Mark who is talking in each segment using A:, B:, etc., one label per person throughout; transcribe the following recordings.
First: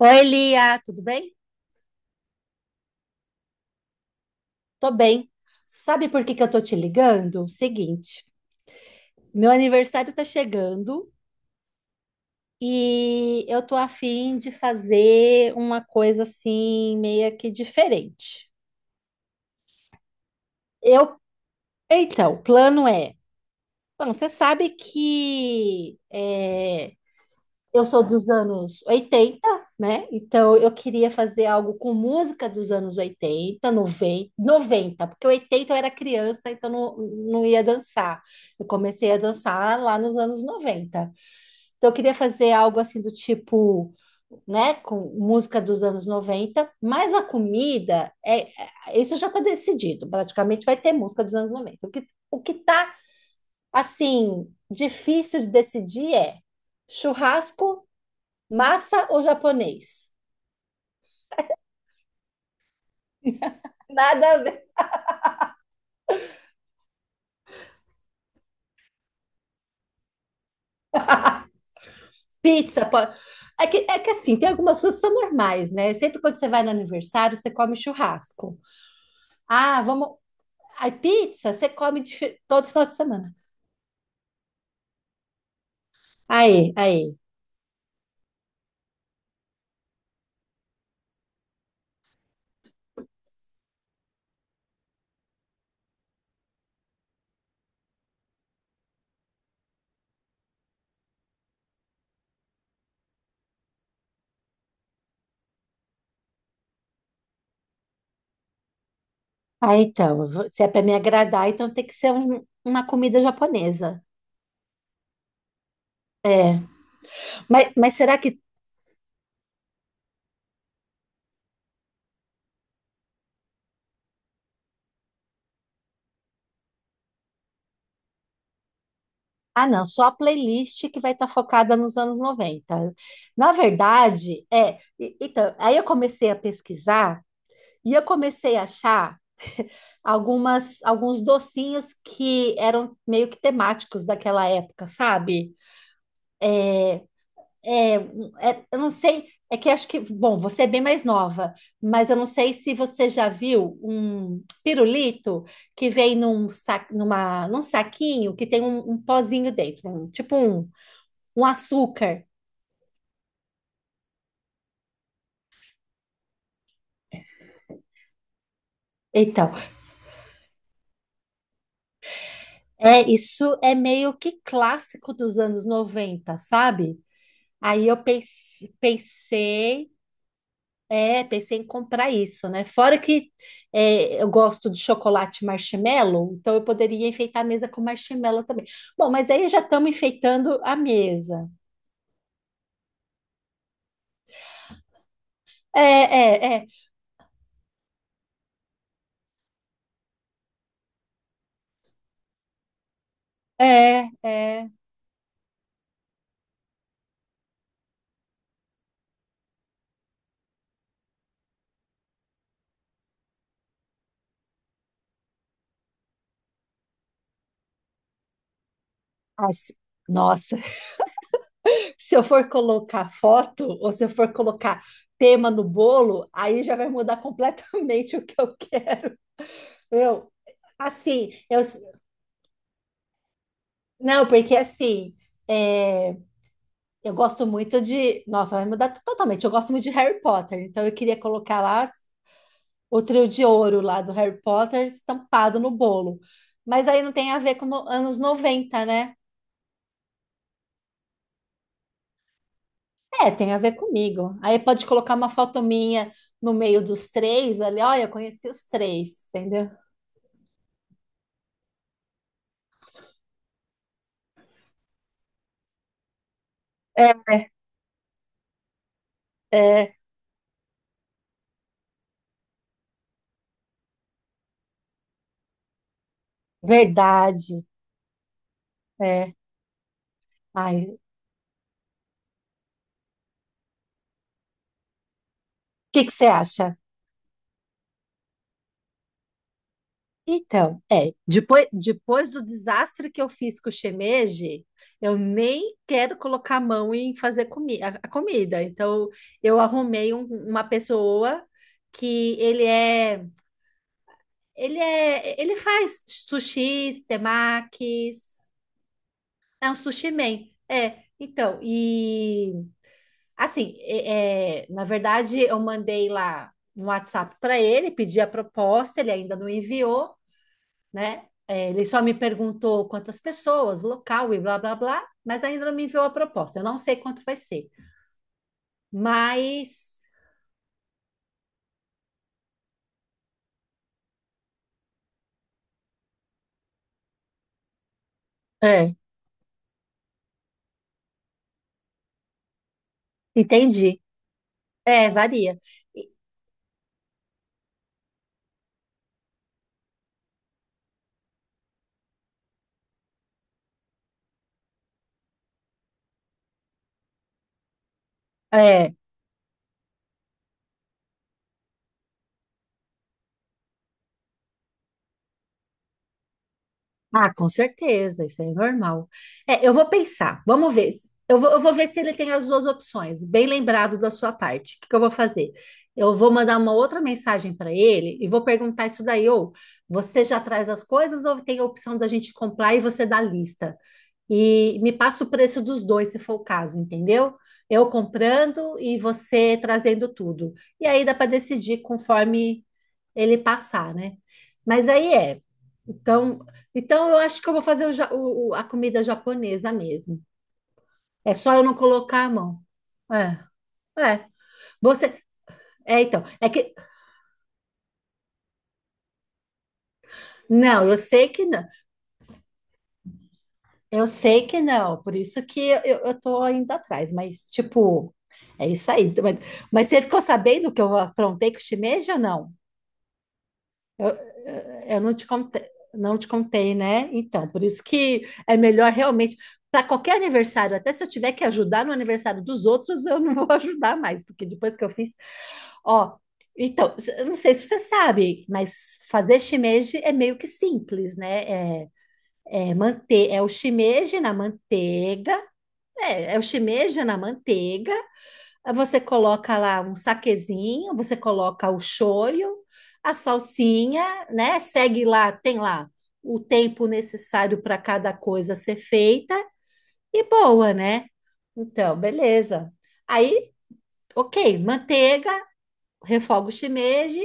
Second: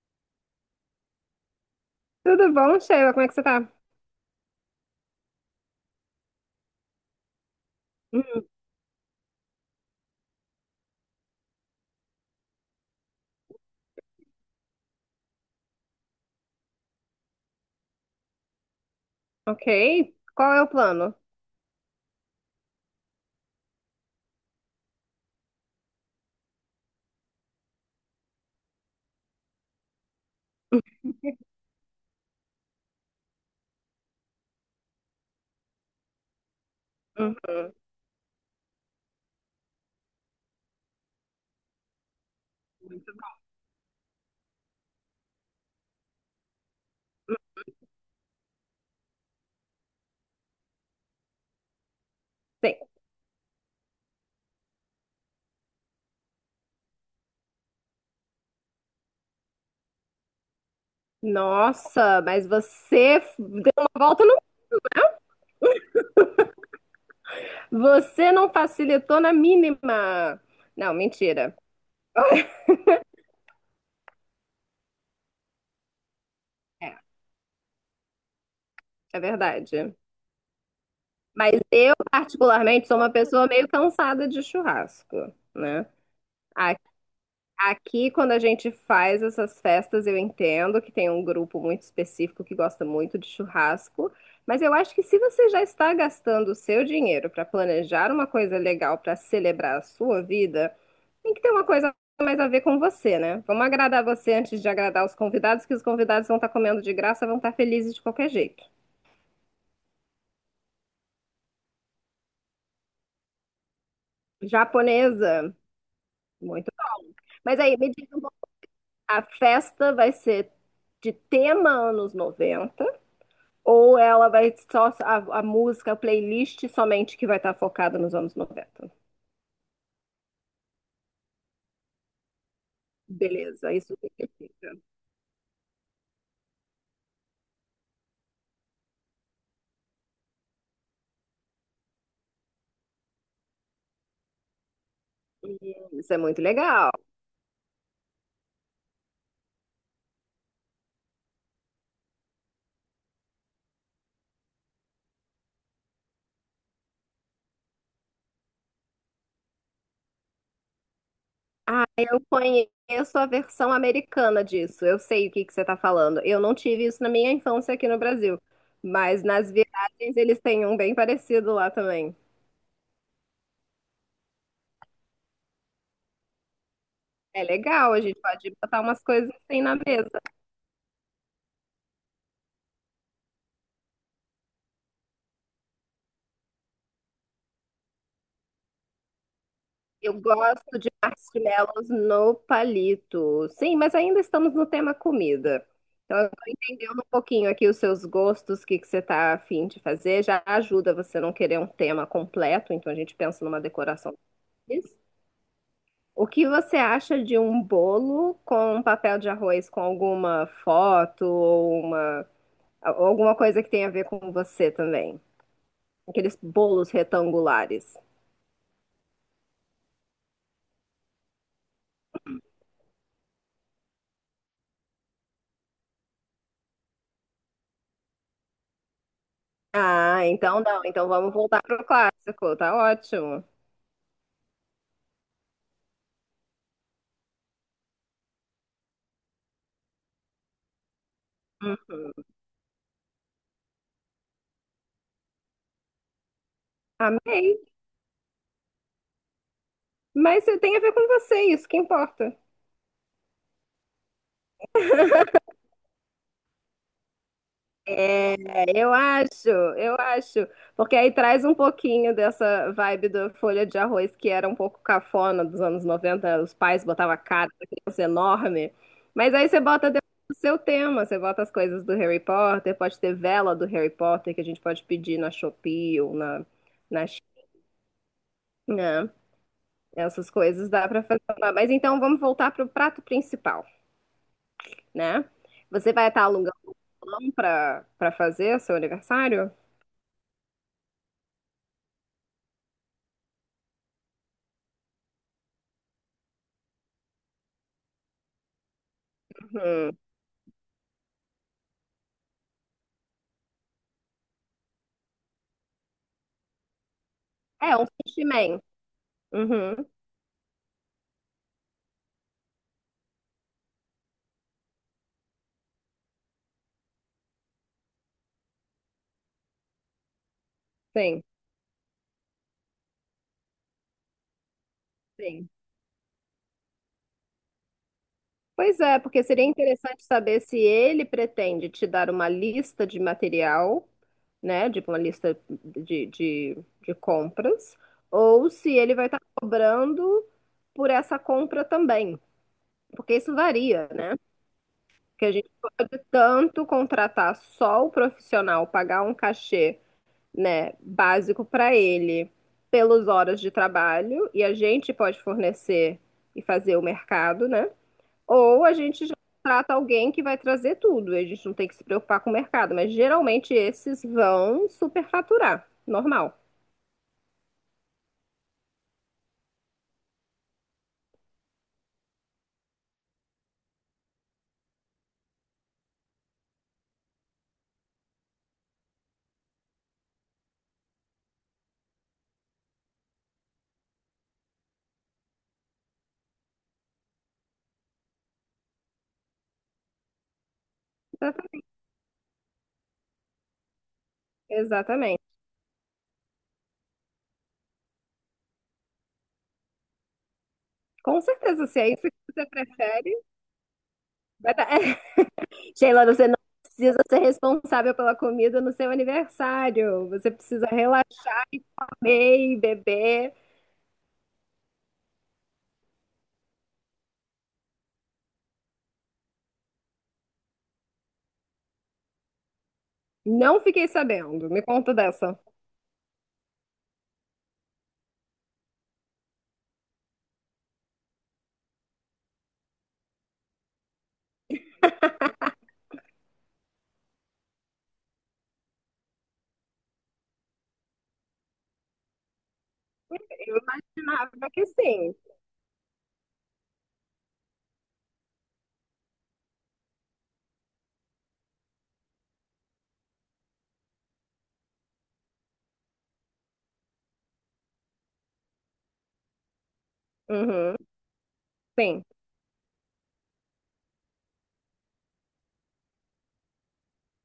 A: Oi, Lia, tudo bem?
B: Tudo bom, Sheila? Como é que você tá?
A: Tô bem. Sabe por que que eu tô te ligando? Seguinte,
B: Hum,
A: meu aniversário tá chegando e eu tô a fim de fazer uma coisa assim, meio que diferente.
B: ok. Qual é o plano?
A: Eu, então, o plano é, bom, você sabe que eu sou dos anos 80, né? Então eu queria fazer algo com música dos anos 80, noventa, porque 80 eu era criança, então não, não ia
B: Uhum.
A: dançar. Eu comecei a dançar lá nos anos 90. Então eu queria fazer algo assim do
B: Muito
A: tipo, né, com música dos anos 90, mas a
B: bom.
A: comida é, isso já está decidido, praticamente vai ter música dos anos 90. O que
B: Sim.
A: tá assim difícil de decidir é churrasco, massa ou japonês?
B: Nossa, mas deu uma volta
A: Nada
B: no.
A: a ver.
B: Você não facilitou na mínima. Não, mentira.
A: Pizza, pode. É que assim, tem algumas coisas que são normais, né? Sempre quando você vai no
B: É,
A: aniversário, você come churrasco.
B: é
A: Ah,
B: verdade.
A: vamos. Aí, pizza,
B: Mas
A: você
B: eu,
A: come todo final
B: particularmente,
A: de
B: sou uma
A: semana.
B: pessoa meio cansada de churrasco, né?
A: Aí, aí.
B: Aqui, quando a gente faz essas festas, eu entendo que tem um grupo muito específico que gosta muito de churrasco, mas eu acho que se você já está gastando o seu dinheiro para planejar uma coisa legal para celebrar a sua vida, tem que ter uma coisa mais a ver com você, né? Vamos agradar você antes de agradar os convidados, que os convidados vão estar comendo de graça, vão estar felizes de qualquer jeito.
A: Aí, então, se é para me agradar, então tem que ser uma comida japonesa.
B: Japonesa,
A: É.
B: muito bom. Mas
A: Mas,
B: aí, me
A: mas
B: diz
A: será
B: um
A: que.
B: pouco, a festa vai ser de tema anos noventa? Ou ela vai só a música, a playlist somente que vai estar focada nos anos noventa?
A: Ah, não, só a playlist que vai estar focada nos anos 90. Na
B: Beleza, isso
A: verdade,
B: significa.
A: então, aí eu comecei a pesquisar. E eu comecei a achar algumas, alguns docinhos que eram meio que temáticos daquela época, sabe?
B: Hum, Isso é muito legal.
A: É, eu não sei, é que acho que, bom, você é bem mais nova, mas eu não sei se você já viu um pirulito que vem num saquinho que tem um, um, pozinho dentro, tipo um
B: Ah, eu
A: açúcar.
B: conheço a versão americana disso. Eu sei o que que você está falando. Eu não tive isso na minha infância aqui no Brasil, mas nas
A: Então,
B: viagens eles têm um bem parecido lá também.
A: é isso é meio que clássico dos anos 90, sabe?
B: É
A: Aí
B: legal,
A: eu
B: a gente pode botar umas coisas assim na
A: pensei.
B: mesa.
A: É, pensei em comprar isso, né? Fora que eu gosto de chocolate marshmallow, então eu poderia enfeitar a mesa com marshmallow também. Bom, mas aí já estamos
B: Eu
A: enfeitando a
B: gosto de
A: mesa.
B: marshmallows no palito. Sim, mas ainda estamos no tema comida. Então, eu tô
A: É, é,
B: entendendo um pouquinho aqui os seus gostos, o que que você tá afim de fazer. Já ajuda você não querer um tema completo, então a gente pensa numa
A: é, é,
B: decoração
A: é.
B: simples. O que você acha de um bolo com um papel de arroz com alguma foto ou uma, ou alguma coisa que tenha a ver com você também? Aqueles bolos retangulares.
A: Ah, nossa, se eu for colocar foto ou se eu for colocar tema no bolo, aí já vai mudar completamente o que eu quero.
B: Ah,
A: Eu,
B: então não. Então
A: assim,
B: vamos
A: eu,
B: voltar pro clássico. Tá ótimo.
A: não, porque assim. é, Eu gosto muito de. Nossa, vai mudar totalmente. Eu gosto muito de Harry Potter, então eu queria colocar lá
B: Uhum.
A: o trio de ouro lá do Harry Potter estampado no bolo. Mas aí não tem a ver
B: Amei.
A: com anos 90, né?
B: Mas tem a ver com você, isso que importa.
A: É, tem a ver comigo. Aí pode colocar uma foto minha no meio dos três ali. Olha, eu
B: É,
A: conheci os três, entendeu?
B: eu acho. Porque aí traz um pouquinho dessa vibe da folha de arroz que era um pouco cafona dos anos 90, os pais
A: É,
B: botavam a cara da criança enorme. Mas aí você bota
A: é
B: dentro do seu tema, você bota as coisas do Harry Potter, pode ter vela do Harry Potter que a gente pode pedir na Shopee ou na, na
A: verdade.
B: China.
A: É.
B: Essas coisas
A: Ai,
B: dá
A: o
B: pra fazer lá. Mas então vamos voltar pro prato principal, né? Você
A: que
B: vai
A: que
B: estar
A: você
B: alugando um
A: acha?
B: salão para para fazer seu aniversário?
A: Então, depois do desastre que eu fiz com o shimeji, eu nem quero colocar a mão em fazer a comida. Então, eu
B: Uhum.
A: arrumei uma pessoa que ele faz sushis,
B: É, um
A: temakis,
B: sushi man.
A: é um
B: Uhum.
A: sushi man. É, então, e assim, na verdade, eu mandei lá um WhatsApp para ele, pedi a proposta, ele ainda não enviou,
B: Sim,
A: né? É, ele só me perguntou quantas pessoas, local e blá blá blá, mas
B: sim.
A: ainda não me enviou a proposta. Eu não sei quanto vai ser,
B: Pois é, porque seria
A: mas
B: interessante saber se ele pretende te dar uma lista de material, né? Tipo uma lista de, de compras, ou se
A: É,
B: ele vai estar cobrando por essa compra também. Porque isso varia,
A: entendi.
B: né? Porque a gente
A: Varia.
B: pode tanto contratar só o profissional, pagar um cachê, né, básico para ele pelas horas de trabalho e a gente pode fornecer e fazer o mercado, né? Ou a
A: É.
B: gente já trata alguém que vai trazer tudo, e a gente não tem que se preocupar com o mercado, mas geralmente esses vão superfaturar, normal.
A: Ah, com certeza, isso aí é normal. É, eu vou pensar, vamos ver. Eu vou ver se ele tem as duas opções. Bem lembrado da sua parte. O que que eu vou fazer? Eu vou mandar uma outra mensagem para ele e vou perguntar isso daí, ou você já traz as coisas ou tem a opção da gente comprar e você dá a lista? E me passa o preço dos dois, se for o caso, entendeu? Eu comprando e você trazendo tudo. E aí dá para
B: Exatamente.
A: decidir conforme ele passar, né? Mas aí
B: Exatamente.
A: é. Então, então, eu acho que eu vou fazer o ja- o- a comida japonesa mesmo.
B: Com
A: É só eu
B: certeza,
A: não
B: se é isso
A: colocar a
B: que você
A: mão.
B: prefere,
A: É, é.
B: vai dar.
A: Você,
B: Sheila,
A: então,
B: você não
A: é que,
B: precisa ser responsável pela comida no seu aniversário. Você precisa
A: não, eu sei que
B: relaxar e
A: não,
B: comer e beber.
A: eu sei que não, por isso que eu tô indo atrás, mas, tipo, é isso aí. Mas você ficou sabendo que eu aprontei com o shimeji ou não?
B: Não fiquei
A: Eu,
B: sabendo. Me conta
A: eh, eu não te
B: dessa.
A: contei, não te contei, né? Então, por isso que é melhor realmente, para qualquer aniversário, até se eu tiver que ajudar no aniversário dos outros, eu não vou ajudar mais, porque depois que eu fiz, ó. Então, eu não sei se você sabe, mas fazer shimeji é meio que simples, né? É, é o
B: Eu
A: shimeji na
B: imaginava que sim.
A: manteiga, é o shimeji na manteiga, você coloca lá um saquezinho, você coloca o shoyu, a salsinha, né? Segue lá, tem lá o tempo necessário para cada coisa ser feita e boa,
B: Uhum,
A: né? Então,
B: sim.
A: beleza. Aí, ok, manteiga, refoga o shimeji,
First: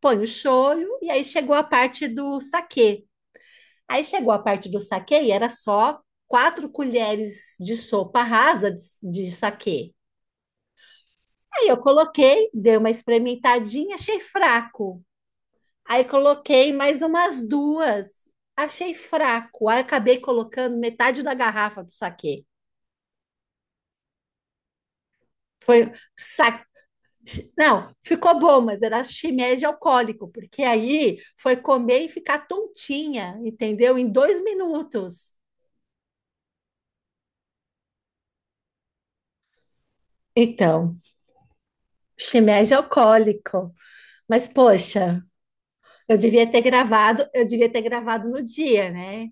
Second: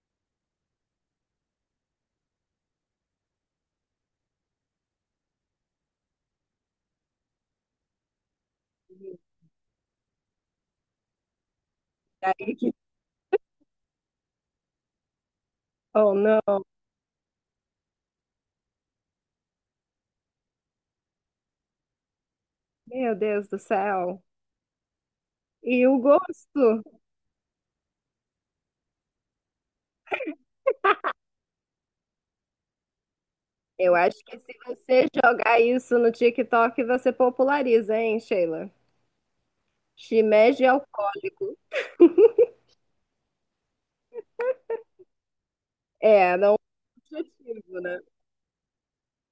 A: põe o shoyu e aí chegou a parte do saquê. Aí chegou a parte do saquê e era só 4 colheres de sopa rasa de saquê. Aí eu coloquei,
B: Aí que...
A: dei uma experimentadinha, achei fraco. Aí
B: Oh, não.
A: coloquei mais umas duas, achei fraco. Aí acabei colocando metade da garrafa do saquê.
B: Meu Deus do céu. E
A: Foi
B: o
A: sa...
B: gosto?
A: Não, ficou bom, mas era shimeji alcoólico, porque aí foi comer e ficar tontinha,
B: Eu
A: entendeu? Em
B: acho que
A: dois
B: se você
A: minutos.
B: jogar isso no TikTok, você populariza, hein, Sheila? Shimeji é
A: Então,
B: alcoólico.
A: shimeji alcoólico. Mas, poxa, eu
B: É,
A: devia
B: não é
A: ter
B: um
A: gravado, eu devia
B: objetivo,
A: ter
B: né?
A: gravado no dia, né?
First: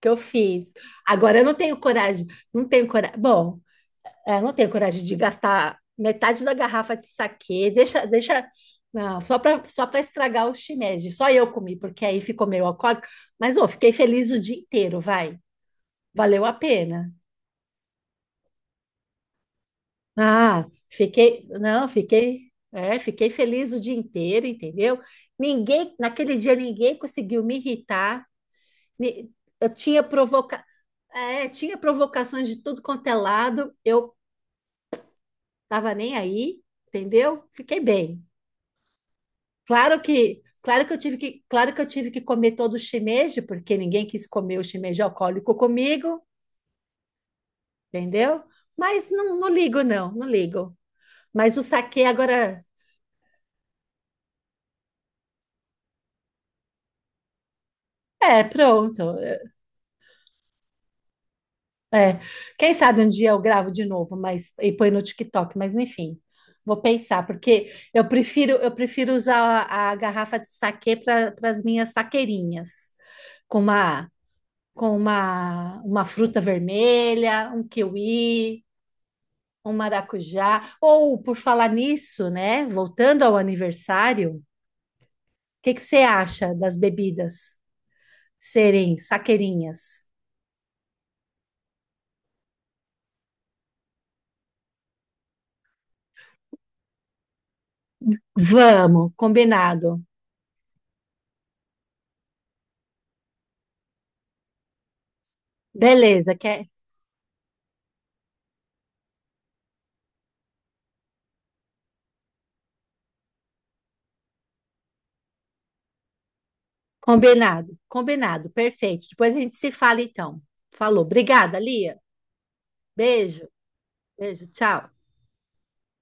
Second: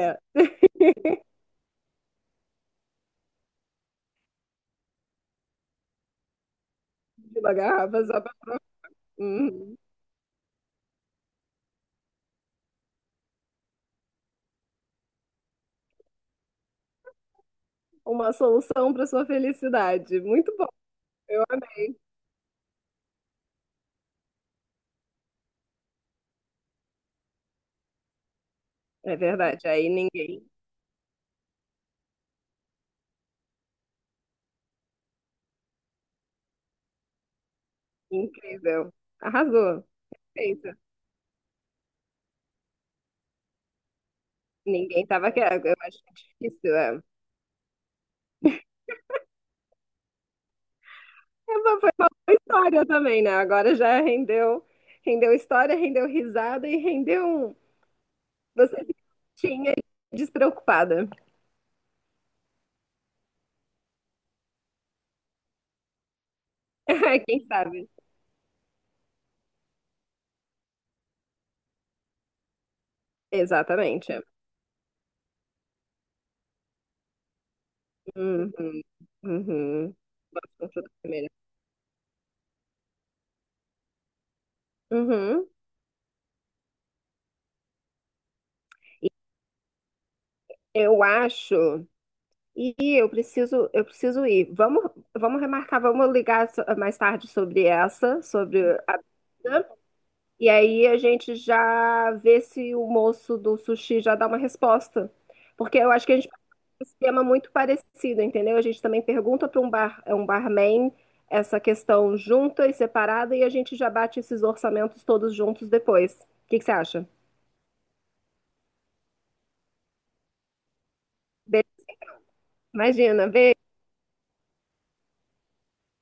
A: Que eu fiz. Agora eu não tenho coragem, não tenho coragem. Bom, eu não tenho coragem de gastar metade da garrafa de
B: de uma
A: saquê.
B: garrafa
A: Deixa,
B: só pra...
A: deixa, não,
B: Uhum.
A: só para estragar o shimeji. Só eu comi, porque aí ficou meio alcoólico, mas ô, fiquei feliz o dia inteiro, vai. Valeu a pena.
B: Uma solução para sua felicidade. Muito
A: Ah,
B: bom. Eu
A: fiquei, não,
B: amei.
A: fiquei, fiquei feliz o dia inteiro, entendeu? Ninguém, naquele dia ninguém conseguiu me irritar.
B: É
A: Ni-
B: verdade.
A: Eu
B: Aí
A: tinha
B: ninguém.
A: tinha provocações de tudo quanto é lado. Eu tava nem aí, entendeu? Fiquei bem.
B: Incrível. Arrasou. Feito.
A: Claro que eu tive que comer todo o shimeji, porque ninguém quis comer o shimeji
B: Ninguém tava
A: alcoólico
B: querendo. Eu acho
A: comigo,
B: difícil. É.
A: entendeu? Mas não, não ligo não, não ligo. Mas o
B: Foi
A: saquê
B: uma
A: agora
B: história também, né? Agora já rendeu, rendeu história, rendeu risada e rendeu. Um- Você
A: pronto.
B: tinha despreocupada.
A: É. Quem sabe um dia eu gravo de novo, mas e põe no TikTok, mas enfim. Vou pensar,
B: Quem
A: porque
B: sabe?
A: eu prefiro usar a garrafa de saquê para as minhas saqueirinhas com uma
B: Exatamente.
A: com uma fruta vermelha, um
B: Uhum,
A: kiwi, um
B: uhum. Gosto
A: maracujá.
B: muito da
A: Ou,
B: primeira.
A: por falar nisso, né? Voltando ao aniversário, o
B: Uhum.
A: que que você acha das bebidas serem
B: E
A: saqueirinhas?
B: eu acho. E eu preciso ir. Vamos remarcar, vamos ligar mais tarde sobre essa, sobre a,
A: Vamos,
B: né?
A: combinado.
B: E aí a gente já vê se o moço do sushi já dá uma resposta. Porque eu acho que a gente
A: Beleza,
B: faz
A: quer?
B: um esquema muito parecido, entendeu? A gente também pergunta para um bar, é um barman, essa questão junta e separada, e a gente já bate esses orçamentos todos juntos depois. O que que você acha?
A: Combinado, combinado, perfeito. Depois a gente se fala então. Falou. Obrigada,
B: Be-
A: Lia.
B: Imagina,
A: Beijo,
B: beijo.
A: beijo, tchau.